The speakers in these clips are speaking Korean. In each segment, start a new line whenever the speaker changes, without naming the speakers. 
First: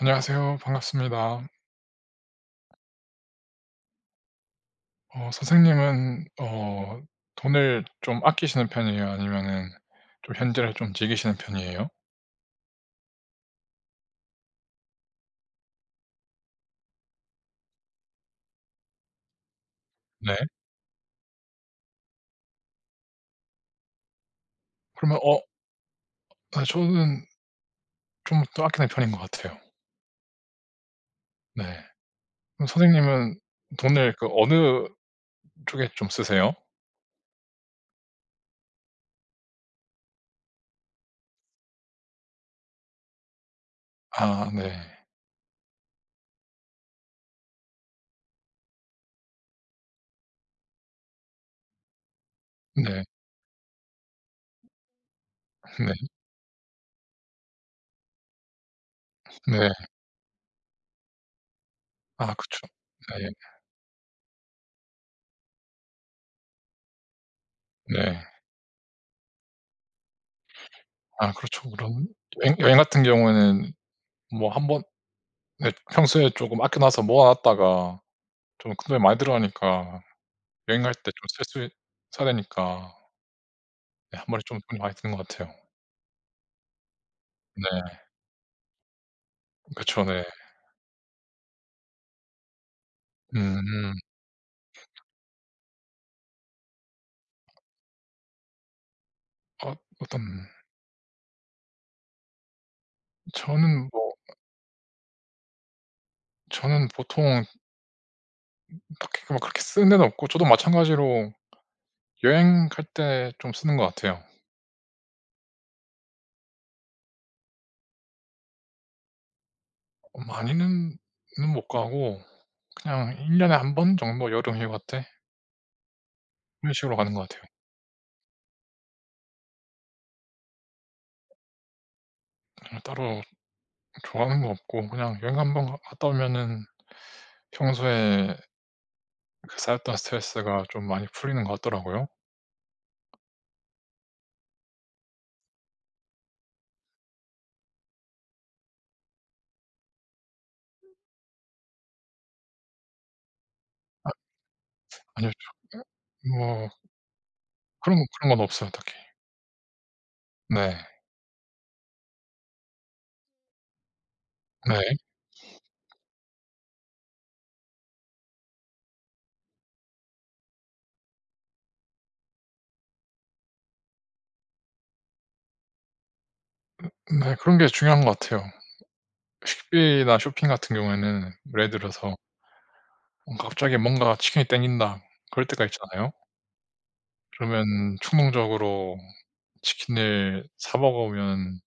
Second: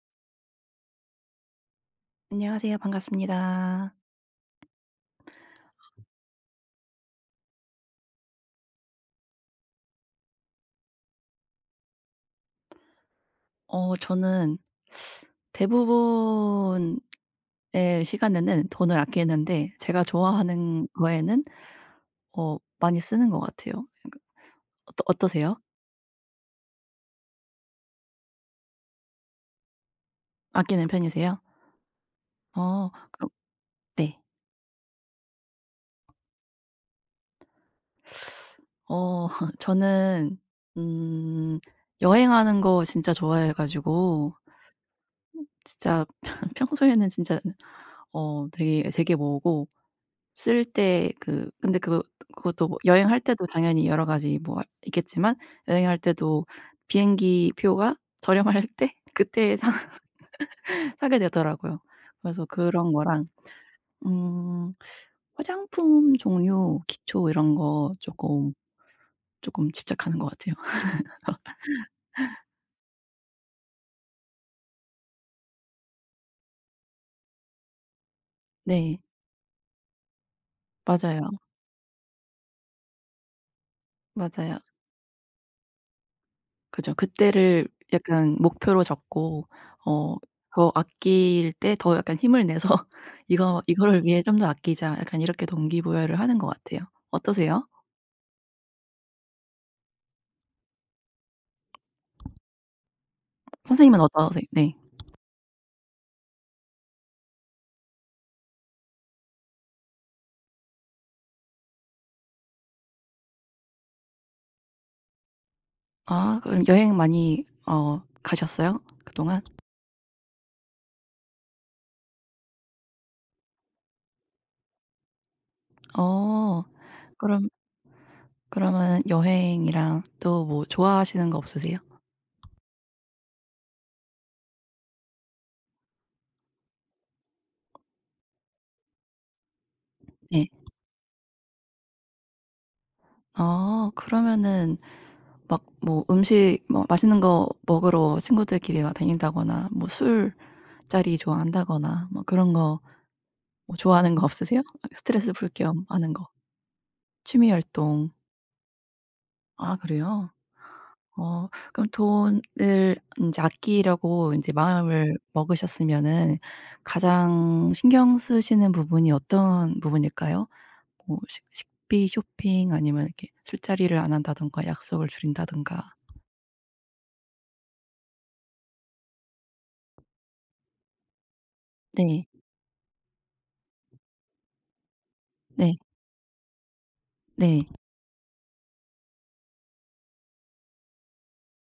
안녕하세요. 반갑습니다.
안녕하세요. 반갑습니다.
선생님은 돈을 좀 아끼시는 편이에요? 아니면은 좀 현질을 좀 즐기시는 편이에요?
저는 대부분의 시간에는 돈을 아끼는데 제가
네.
좋아하는 거에는 많이 쓰는 것 같아요. 그러니까 어떠
그러면
어떠세요?
아 저는 좀 더 아끼는 편인 것 같아요.
아끼는 편이세요?
네. 그럼
그럼.
선생님은 돈을
네.
그 어느 쪽에 좀 쓰세요?
어 저는 음 여행하는 거 진짜 좋아해 가지고
아 네.
진짜 평소에는 진짜 되게 모으고 쓸 때 근데 그거 그것도 뭐
네.
여행할 때도 당연히 여러 가지 뭐 있겠지만
네.
여행할 때도 비행기 표가 저렴할 때 그때
네.
사 사게 되더라고요.
아
그래서
그쵸.
그런
네.
거랑 음 화장품 종류, 기초 이런 거
네.
쪼끔 집착하는 것 같아요.
아 그렇죠. 그런 여행 같은 경우에는 뭐 한 번 네, 평소에 조금 아껴 놔서 모아 놨다가 좀 큰돈이
네.
많이 들어가니까 여행 갈 때 좀
맞아요.
스트레스 써야 되니까 네, 한 번에 좀
맞아요.
돈이 많이 드는 것 같아요.
그죠. 그때를
네.
약간 목표로 잡고
그쵸.
어
네.
더 아낄 때 더 약간 힘을 내서 '이거
음.
이거를 위해 좀 더 아끼자.' 약간 이렇게 동기부여를 하는 것 같아요. 어떠세요?
어 어떤 저는
선생님은
뭐
어떠세요? 네.
저는 보통 딱히 막 그렇게 쓰는 데는 없고, 저도 마찬가지로 여행 갈 때 좀 쓰는 것 같아요.
아, 그럼 여행 많이 가셨어요? 그동안?
어 많이는 는 못 가고, 그냥 1 년에 한 번 정도 여름 휴가 때
어
그런 식으로 가는 것 같아요.
그럼 그러면은 여행이랑 또 뭐 좋아하시는 거 없으세요?
그냥 따로 좋아하는 거 없고, 그냥 여행 한 번 가 갔다 오면은 평소에 그 쌓였던
네.
스트레스가 좀 많이 풀리는 것 같더라고요.
그러면은 막 뭐 음식 뭐 맛있는 거 먹으러 친구들끼리 막 다닌다거나 뭐 술자리 좋아한다거나 뭐 그런 거 뭐 좋아하는 거 없으세요?
아니
스트레스
요
풀 겸 하는 거.
뭐
취미
그런
활동.
그런 건 없어요 딱히.
아, 그래요?
네.
그럼 돈을 인제 아끼려고 인제
네.
마음을 먹으셨으면은 가장 신경 쓰시는 부분이 어떤 부분일까요? 뭐 식 식비 쇼핑 아니면 이렇게 술자리를 안 한다든가 약속을 줄인다든가.
네, 그런 게 중요한 것 같아요. 식비나 쇼핑 같은 경우에는 예를 들어서
네.
뭔가 갑자기 뭔가 '치킨이 땡긴다.' 그럴 때가
네.
있잖아요.
네.
그러면 충동적으로 치킨을 사 먹으면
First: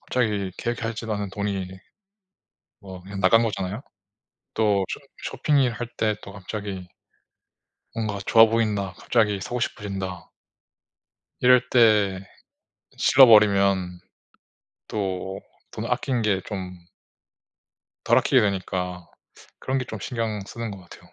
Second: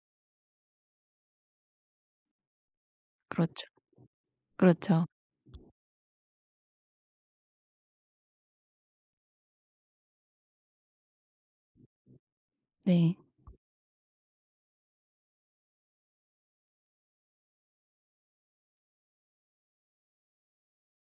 갑자기 계획하지도 않은 돈이 뭐 그냥 나간
그렇죠.
거잖아요. 또 쇼
그렇죠.
쇼핑을 할 때 또 갑자기 '뭔가 좋아 보인다. 갑자기 사고 싶어진다.' 이럴 때
네.
질러 버리면 또 돈 아낀 게좀 덜 아끼게 되니까 그런 게 좀 신경 쓰는 것 같아요.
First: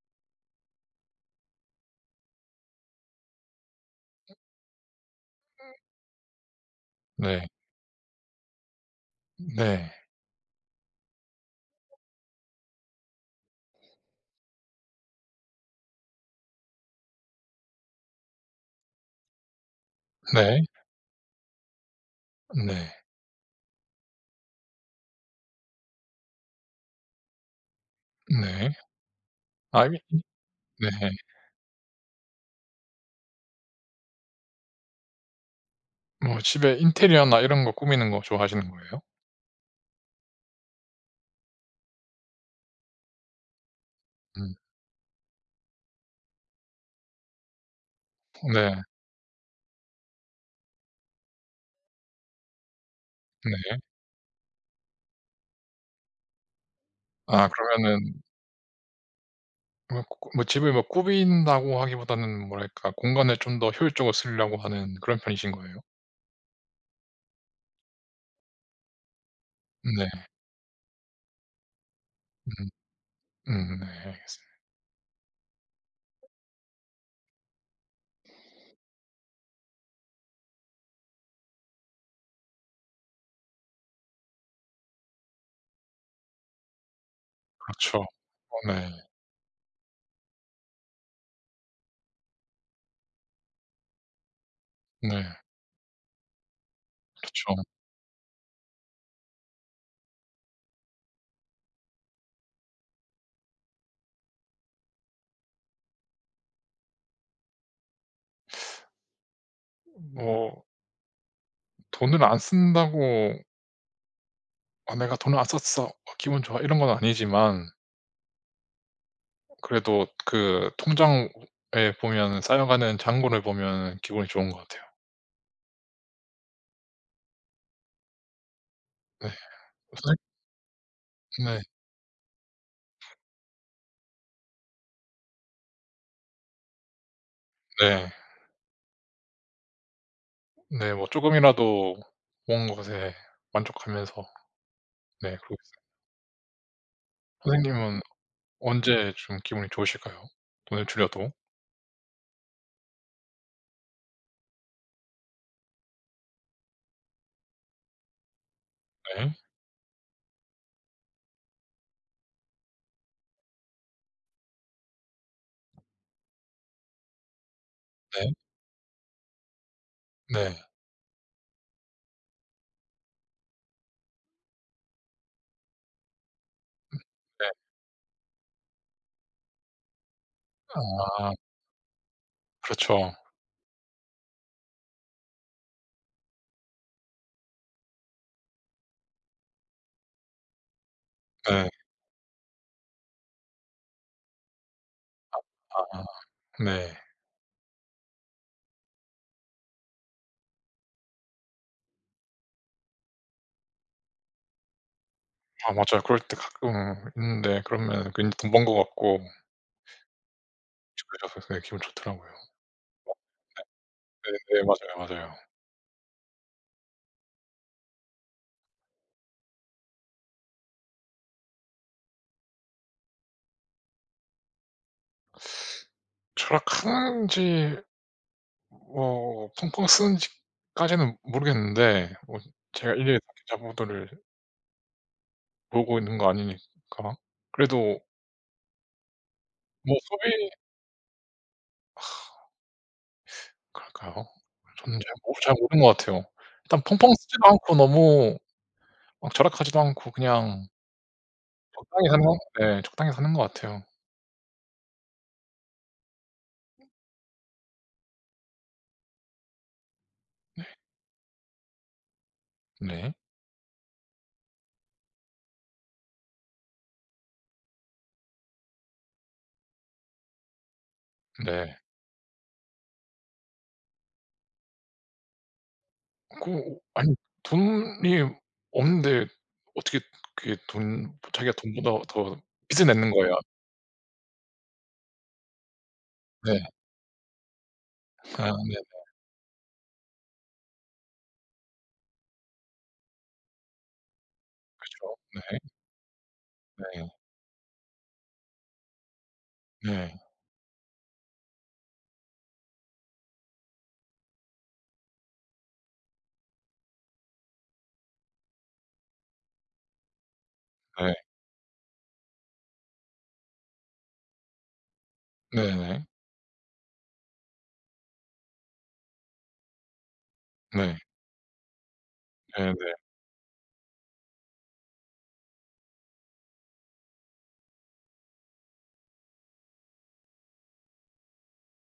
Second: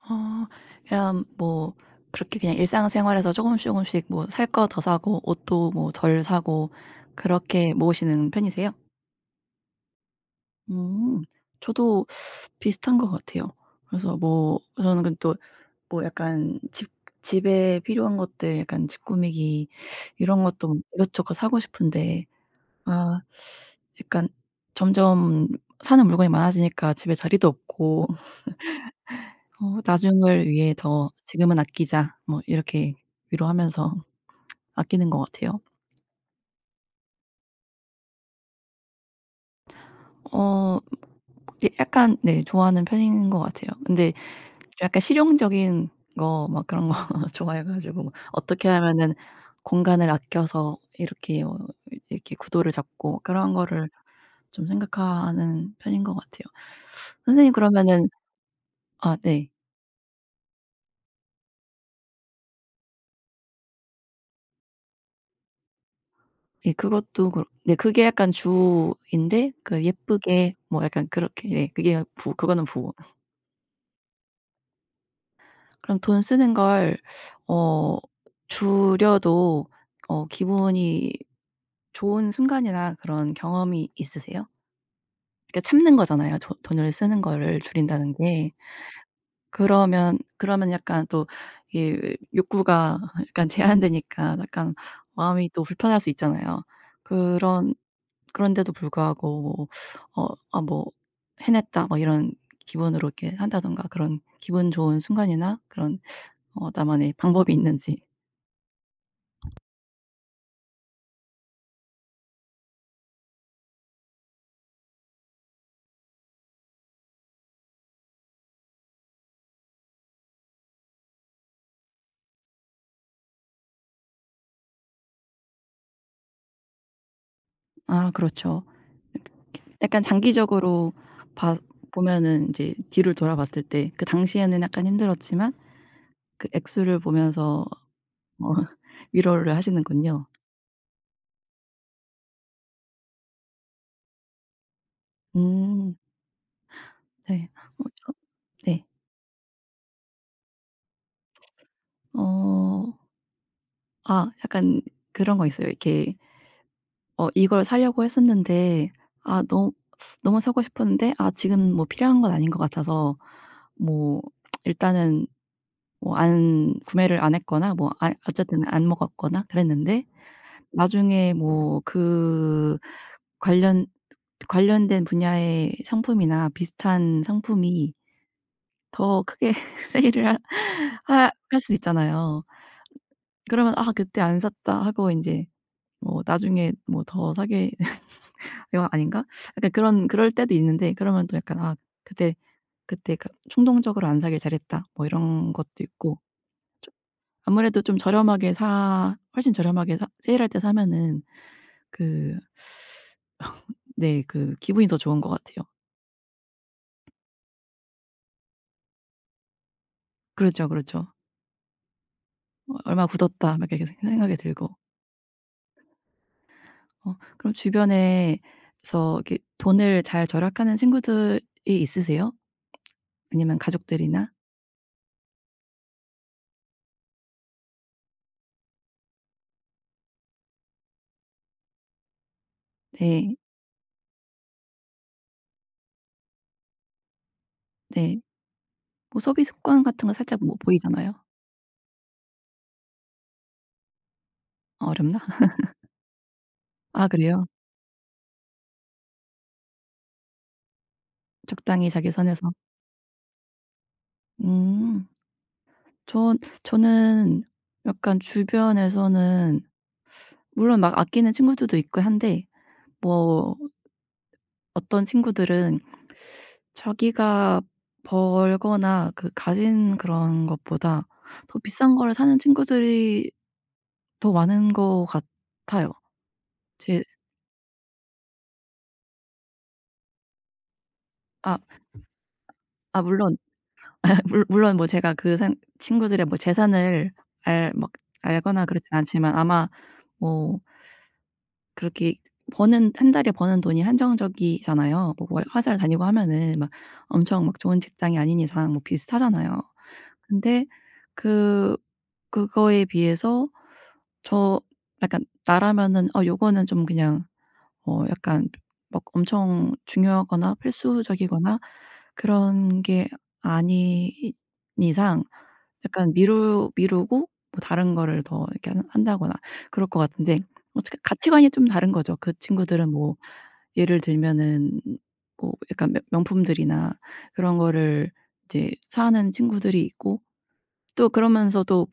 어 그냥 뭐 그렇게 그냥 일상생활에서 조금씩 조금씩 뭐 살 거 더 사고 옷도 뭐 덜 사고
네.
그렇게 모으시는 편이세요?
네.
음. 저도 비슷한 것 같아요. 그래서 뭐 저는 또 뭐 약간 집 집에 필요한 것들 약간 집 꾸미기 이런
네.
것도 이것저것 사고 싶은데
네.
아 약간 점점 사는 물건이 많아지니까 집에 자리도 없고
네. 아 이
'나중을 위해
네.
더 지금은 아끼자.' 뭐 이렇게 위로하면서 아끼는 것 같아요.
뭐 집에 인테리어나 이런 거 꾸미는 거 좋아하시는 거예요?
어 이제 약간, 네, 좋아하는 편인 것 같아요. 근데
음.
약간 실용적인 거 막 그런 거 좋아해 가지고 어떻게
네.
하면은 공간을 아껴서 이렇게 이렇게 구도를 잡고 그런
네.
거를 좀 생각하는 편인 것 같아요.
아
선생님 그러면은,
그러면은
아, 네.
뭐 꾸 뭐 집을 뭐 꾸민다고 하기보다는 뭐랄까 공간을 좀 더 효율적으로 쓰려고 하는 그런 편이신 거예요?
예, 그것도 그렇 네, 그게 약간 주인데 그
네.
예쁘게 뭐 약간 그렇게 예 그게 부 그거는
음.
부.
네. 알겠습니다.
그럼 돈 쓰는 걸 어 줄여도 기분이 좋은 순간이나 그런 경험이 있으세요? 그러니까 참는 거잖아요. 돈 돈을 쓰는 거를
그렇죠.
줄인다는 게.
어 네.
그러면 약간 또 이게 욕구가 약간 제한되니까 약간
네.
마음이 또 불편할 수 있잖아요.
그렇죠.
그런 그런데도 불구하고 뭐 '아 뭐 해냈다.' 뭐 이런 기분으로 이렇게 한다든가 그런 기분 좋은 순간이나 그런 나만의 방법이 있는지.
뭐 돈을 안 쓴다고 '아 내가 돈을 안 썼어. 기분 좋아.' 이런 건 아니지만, 그래도 그 통장에 보면 쌓여가는 잔고를 보면 기분이 좋은 것 같아요.
아, 그렇죠.
네.
약간
선생
장기적으로 봐
네.
보면은 인제 뒤를 돌아봤을 때 그 당시에는 약간 힘들었지만 그 액수를 보면서
네.
어 위로를 하시는군요.
네. 뭐금이라도 모은 것에 만족하면서 네 그러고 있어요.
음. 네. 어
선생님은
저 네.
언제 좀 기분이 좋으실까요? 돈을 줄여도?
어 약간 그런 거 있어요. 이렇게 이걸 사려고 했었는데
네.
너무 너무 사고 싶었는데 지금 뭐 필요한 건 아닌 것 같아서 뭐 일단은 뭐 안 구매를 안 했거나 뭐
네.
어쨌든 안 먹었거나 그랬는데
네.
나중에 뭐 관련 관련된 분야의 상품이나 비슷한
네.
상품이 더 크게 세일을 하 하
아
할 수도 있잖아요.
그렇죠.
그러면 '아 그때 안 샀다.' 하고 인제 뭐 나중에 뭐 더 사게 이거 아닌가? 약간 그런 그럴 때도 있는데 그러면 또 약간
네.
'아 그때 그때 충동적으로 안 사길 잘했다.' 뭐 이런 것도
아
있고
네.
좀 아무래도 좀 저렴하게 사 훨씬 저렴하게 사 세일할 때 사면은 그 네. 기분이 더 좋은 것 같아요.
아 맞아요. 그럴 때 가끔 있는데, 그러면 괜히 돈 번 것 같고
그렇죠, 그렇죠.
그래서 되게 기분 좋더라고요.
'어 얼마 굳었다.' 막 이렇게 생각이
네네.
들고.
맞아요, 맞아요.
그럼 주변에서 이렇게 돈을 잘 절약하는 친구들이 있으세요? 아니면 가족들이나?
절약하는지 펑펑 쓰는지까지는 모르겠는데, 뭐 제가 일일이 다
네.
계좌번호를 모으고 있는 거 아니니까. 그래도
네. 뭐 소비 습관
뭐
같은 거 살짝
소비
뭐 보이잖아요.
그럴까요?
아,
저는
어렵나?
잘 모르는 것 같아요. 일단
아,
펑펑
그래요?
쓰지도 않고 너무 막 절약하지도 않고 그냥
적당히
적당히
자기
사는 거,
선에서.
네 적당히 사는 것 같아요.
음. 전 저는 약간 주변에서는 물론 막 아끼는 친구들도 있고 한데
네.
뭐 어떤 친구들은 자기가 벌거나 그 가진 그런 것보다 더
네.
비싼 거를 사는 친구들이 더 많은 것 같아요.
그
제
아니 돈이 없는데 어떻게 그게 돈 자기가
아
돈보다 더 빚을
아
내는 거예요.
물론 물 물론 뭐 제가 그 생 친구들의 뭐
네.
재산을 알 막
아
알거나 그
네.
렇진 않지만 아마 뭐 그렇게 버는 한 달에 버는 돈이 한정적이잖아요.
그죠.
뭐 월
네.
회사를 다니고 하면은 막
네.
엄청 막 좋은 직장이 아닌 이상 뭐 비슷하잖아요.
네.
근데 그 그거에 비해서 저 약간 나라면은 요거는 좀 그냥 약간 막 엄청 중요하거나
네.
필수적이거나 그런 게 아닌 이상
네네.
약간 미루고 뭐 다른 거를 더 이렇게 한 한다거나 그럴 것 같은데
네.
어떻게 가치관이 좀 다른 거죠. 그 친구들은
네네.
뭐 예를 들면은 뭐 약간 명 명품들이나 그런 거를 이제 사는 친구들이 있고 또 그러면서도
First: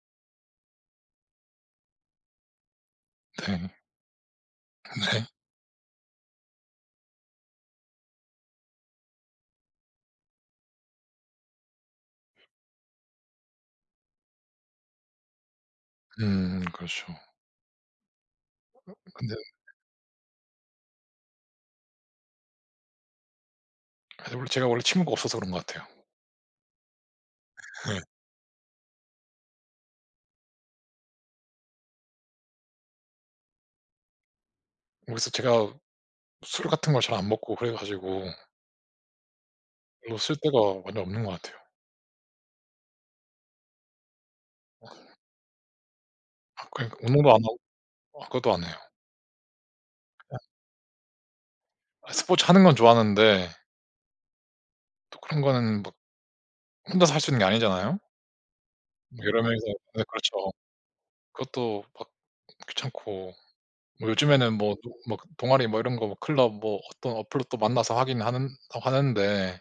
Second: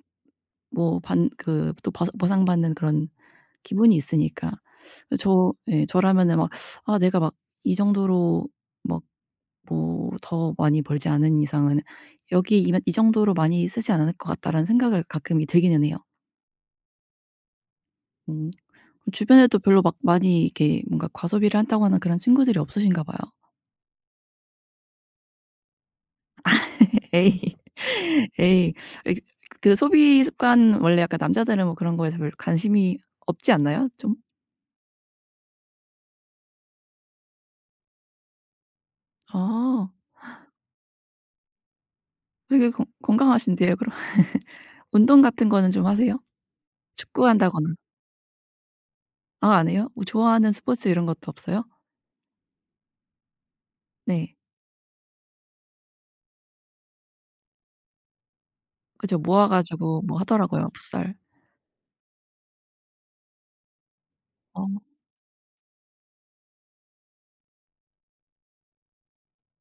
뭐 반 그 또 버상 보상받는 그런
네.
기분이 있으니까.
네.
예, 저라면은 막 아 내가 막 이 정도로 막 뭐 더 많이 벌지 않은 이상은 여기 이만 '이 정도로 많이 쓰지 않을 것 같다.'라는 생각을 가끔이 들기는 해요.
그렇죠.
음.
근데
주변에도 별로 막 많이 이렇게 뭔가 과소비를 한다고 하는 그런 친구들이 없으신가 봐요.
아니 원래 제가 원래 친구가 없어서 그런 것 같아요.
에이.
네.
에이. 이 그 소비 습관 원래 약간 남자들은 뭐 그런 거에서 별로 관심이 없지 않나요? 좀?
그래서 제가 술 같은 걸 잘 안 먹고 그래 가지고
아.
별로 쓸데가 완전 없는 것 같아요.
되게 건 건강하신데요 그럼. 운동 같은 거는 좀 하세요?
아 그러니까 운동도 안 하고
축구한다거나.
아 그것도 안 해요.
아, 안 해요? 뭐 좋아하는 스포츠 이런 것도 없어요?
아 스포츠 하는 건 좋아하는데
네.
또 그런 거는 막 혼자서 할 수 있는 게 아니잖아요.
그죠.
뭐 여러
모아
명이서
가지고
네
뭐
그렇죠.
하더라고요 풋살.
그것도 막 귀찮고, 뭐 요즘에는
어.
뭐 노 막 동아리 뭐 이런 거 뭐 클럽 뭐 어떤 어플로 또 만나서 하긴 하는 하는데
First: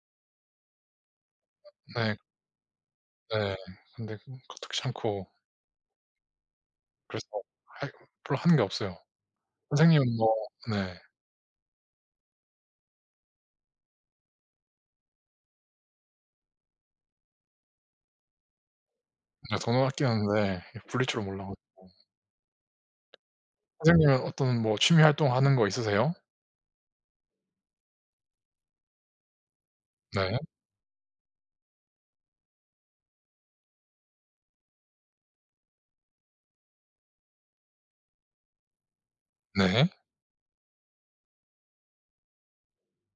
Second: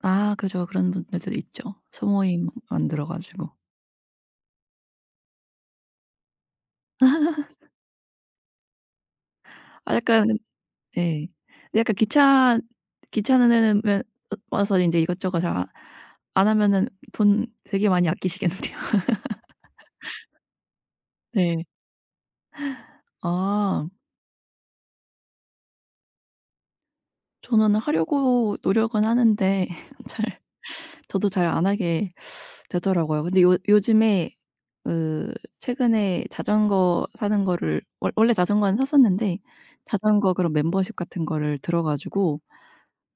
아, 그죠. 그런 분들도 있죠.
네.
소모임 만들어 가지고.
네. 근데 그것도 귀찮고 그래서 할 별로 하는 게 없어요.
아
선생님은 뭐
약간,
네.
예. 근데 약간 귀찮으면 와서 인제 이것저것 잘 안 하면은 돈 되게 많이 아끼시겠는데요.
제가 돈은 아끼는데 이 불릴 줄을 몰라
네.
가지고.
아
선생님은 어떤 뭐 취미 활동하는 거 있으세요?
저는 하려고 노력은 하는데
네.
잘 저도 잘 안 하게 되더라고요. 근데 요 요즘에 그 최근에 자전거 사는 거를 원 원래 자전거는 샀었는데
네.
자전거 그런 멤버십 같은 거를 들어 가지고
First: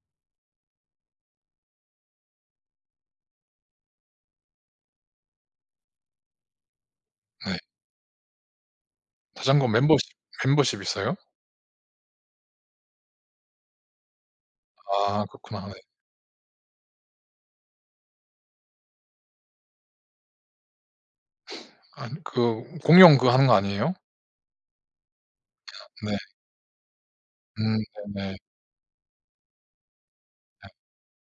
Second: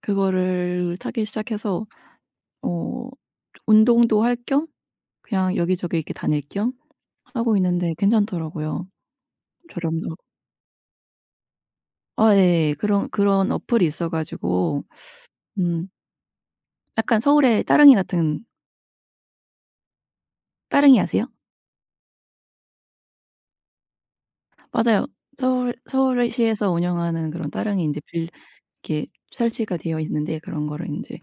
그거를 타기 시작해서 어 운동도 할 겸 그냥 여기저기 이렇게 다닐 겸
네.
하고 있는데 괜찮더라고요.
자전거 멤버십
저렴도 고
멤버십 있어요?
아 예. 예. 그런 어플이 있어 가지고
아 그렇구나. 네.
음 약간 서울의 따릉이 같은. 따릉이 아세요?
아니 그 공용 그거 하는 거 아니에요?
맞아요. 서울
네.
서울시에서 운영하는 그런
음
따릉이 이제빌
네네.
이렇게 설치가 되어 있는데 그런 거를 인제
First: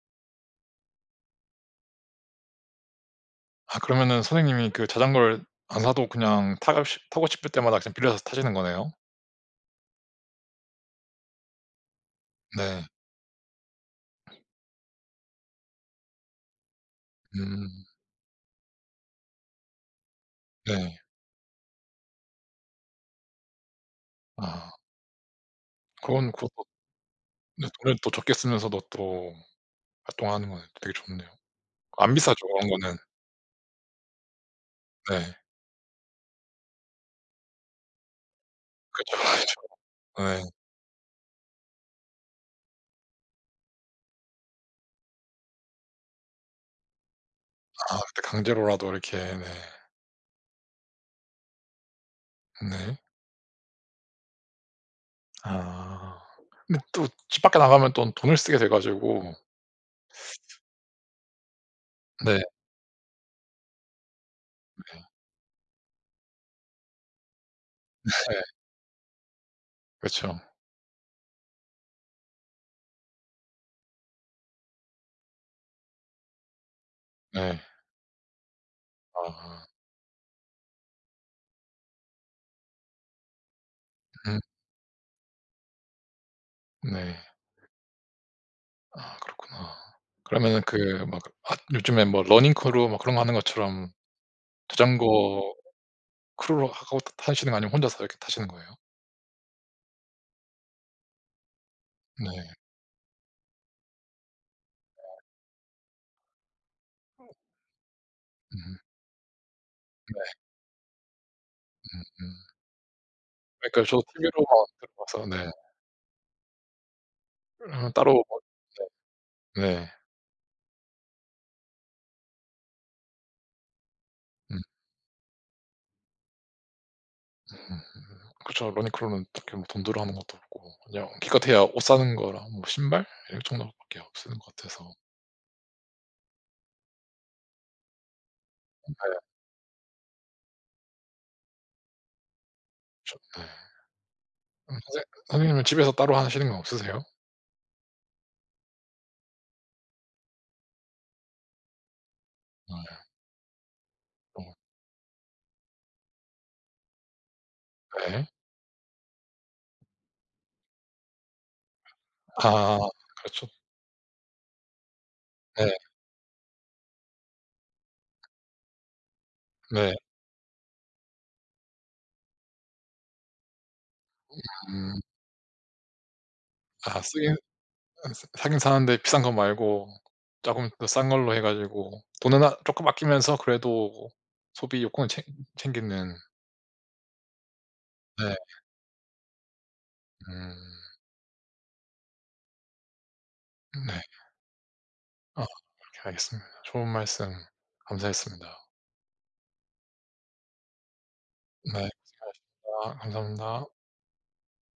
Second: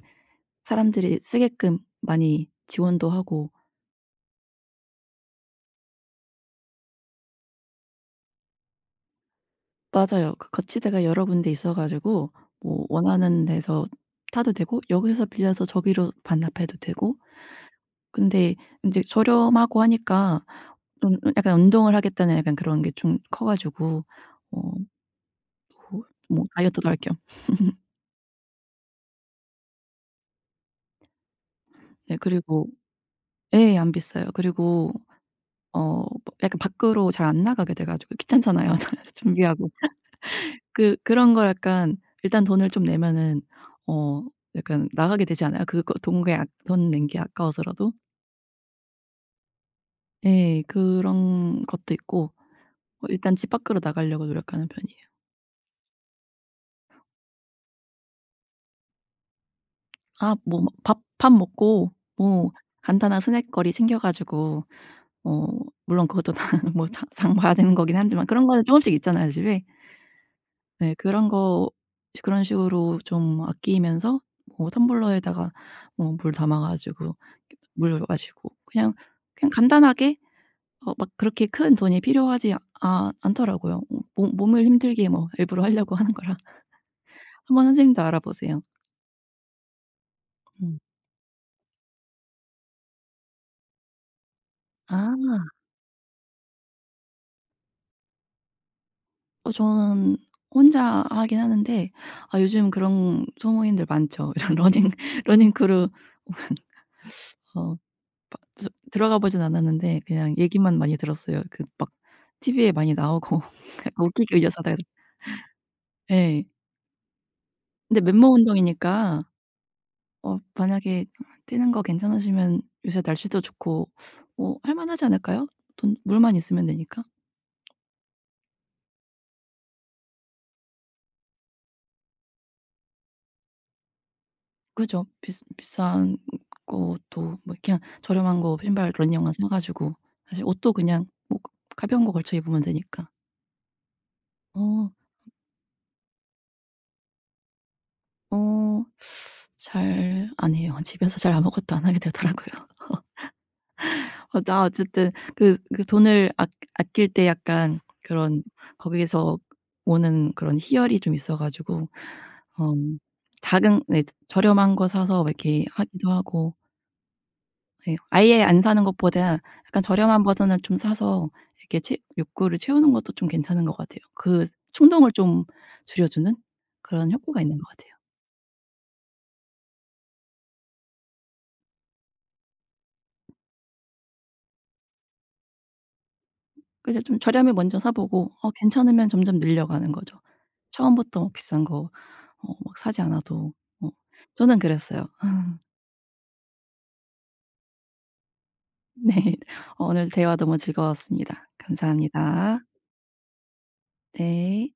사람들이 쓰게끔 많이 지원도 하고
아 그러면은 선생님이 그 자전거를 안 사도 그냥 타고 싶을 때마다 그냥 빌려서 타시는 거네요?
맞아요. 그 거치대가 여러 군데 있어 가지고
네.
뭐 원하는 데서 타도 되고 여기서 빌려서 저기로 반납해도 되고
음
근데 인제 저렴하고 하니까
네.
좀 약간 운동을 하겠다는 약간 그런 게 좀 커 가지고
아
어 뭐
그건
뭐
그것도
다이어트도 할겸
네 돈을 또 적게 쓰면서도 또 활동하는 건 되게 좋네요. 안
네
비싸죠
그리고
그런 거는.
예 안 비싸요. 그리고
네.
뭐 약간 밖으로 잘 안 나가게 돼 가지고 귀찮잖아요.
그죠,
준비하고.
그죠. 네.
그런 걸 약간 일단 돈을 좀 내면은 어 약간 나가게 되지 않아요? 그거 돈 게 아 돈 낸 게 아까워서라도?
아 그때 강제로라도 이렇게 네.
예. 그런 것도 있고
네.
뭐 일단 집 밖으로 나가려고 노력하는 편이에요.
아. 근데 또 집 밖에 나가면 또 돈을 쓰게 돼 가지고
아 뭐 밥 먹고
네네. 네.
뭐 간단한 스낵거리 챙겨 가지고 어 물론 그것도 다 뭐 장 봐야 되는 거긴 하지만 그런
네.
거는 쪼금씩 있잖아요 집에.
그쵸.
네 그런 거 그런 식으로 좀 아끼면서 뭐 텀블러에다가 뭐 물 담아 가지고
네.
물 마시고 그냥
아.
간단하게 막 그렇게 큰 돈이 필요하지 않더라고요. 몸
음
몸을 힘들게 뭐 일부러 하려고 하는 거라.
네.
한번 선생님도 알아보세요.
아 그렇구나. 그러면은 그
음.
막 핫 요즘에 뭐 러닝 크루 막 그런 거 하는 것처럼 자전거
아.
크루로 하고 타시는 거 아니면 혼자서 이렇게 타시는 거예요?
저는 혼자 하긴 하는데 아
네.
요즘 그런 소모임들 많죠. 이런 러닝 크루. 어 바 저
음.
들어가 보진 않았는데
네.
그냥 얘기만 많이 들었어요. 막
음음.
TV에 많이 나오고
그러니까
약간
저도
웃기게 의려서
TV로만
다들
들어 봐서 네.
예.
그러면
근데
따로 뭐
맨몸 운동이니까
네. 네.
만약에 뛰는 거 괜찮으시면 요새 날씨도 좋고
음.
할 만하지 않을까요? 돈 물만 있으면 되니까.
음 그쵸. 러닝클럽은 딱히 뭐 돈 들어 하는 것도 없고, 그냥 기껏해야 옷 사는 거랑 뭐 신발 이 정도밖에 없는 것 같아서
그죠. 비스 비싼 것도 뭐 그냥 저렴한 거 신발
네
러닝화 사 가지고 사실 옷도 그냥 뭐 가벼운 거 걸쳐 입으면 되니까.
좀 네. 그럼
어.
선생님은 집에서 따로 하시는 건 없으세요?
어 잘 안 해요. 집에서 잘 아무것도 안 하게 되더라고요.
네. 어
맞아. 어쨌든 돈을 아낄 때 약간
네.
그런 거기에서 오는 그런 희열이 좀 있어 가지고 어
아 그렇죠.
작은, 네, 저렴한 거 사서 막 이렇게
네.
하기도 하고 예 아예 안 사는 것보다 약간
네.
저렴한 버전을 좀 사서 이렇게 채 욕구를 채우는 것도 좀 괜찮은 것 같아요. 그
음.
충동을 좀 줄여주는
아
그런
쓰긴
효과가 있는 것 같아요.
아 사 사긴 사는데 비싼 거 말고 쪼금 더 싼 걸로 해 가지고 돈은 아 쪼끔 아끼면서 그래도 소비 욕구는 챙 챙기는
그래서 좀 저렴해 먼저 사
네.
보고 괜찮으면 점점 늘려가는 거죠.
음.
처음부터 뭐 비싼 거 막 사지 않아도 어
네.
저는 그랬어요.
아 그렇게 알겠습니다. 좋은 말씀 감사했습니다.
네. 오늘 대화 너무 즐거웠습니다.
네.
감사합니다.
고생하셨습니다. 감사합니다.
네.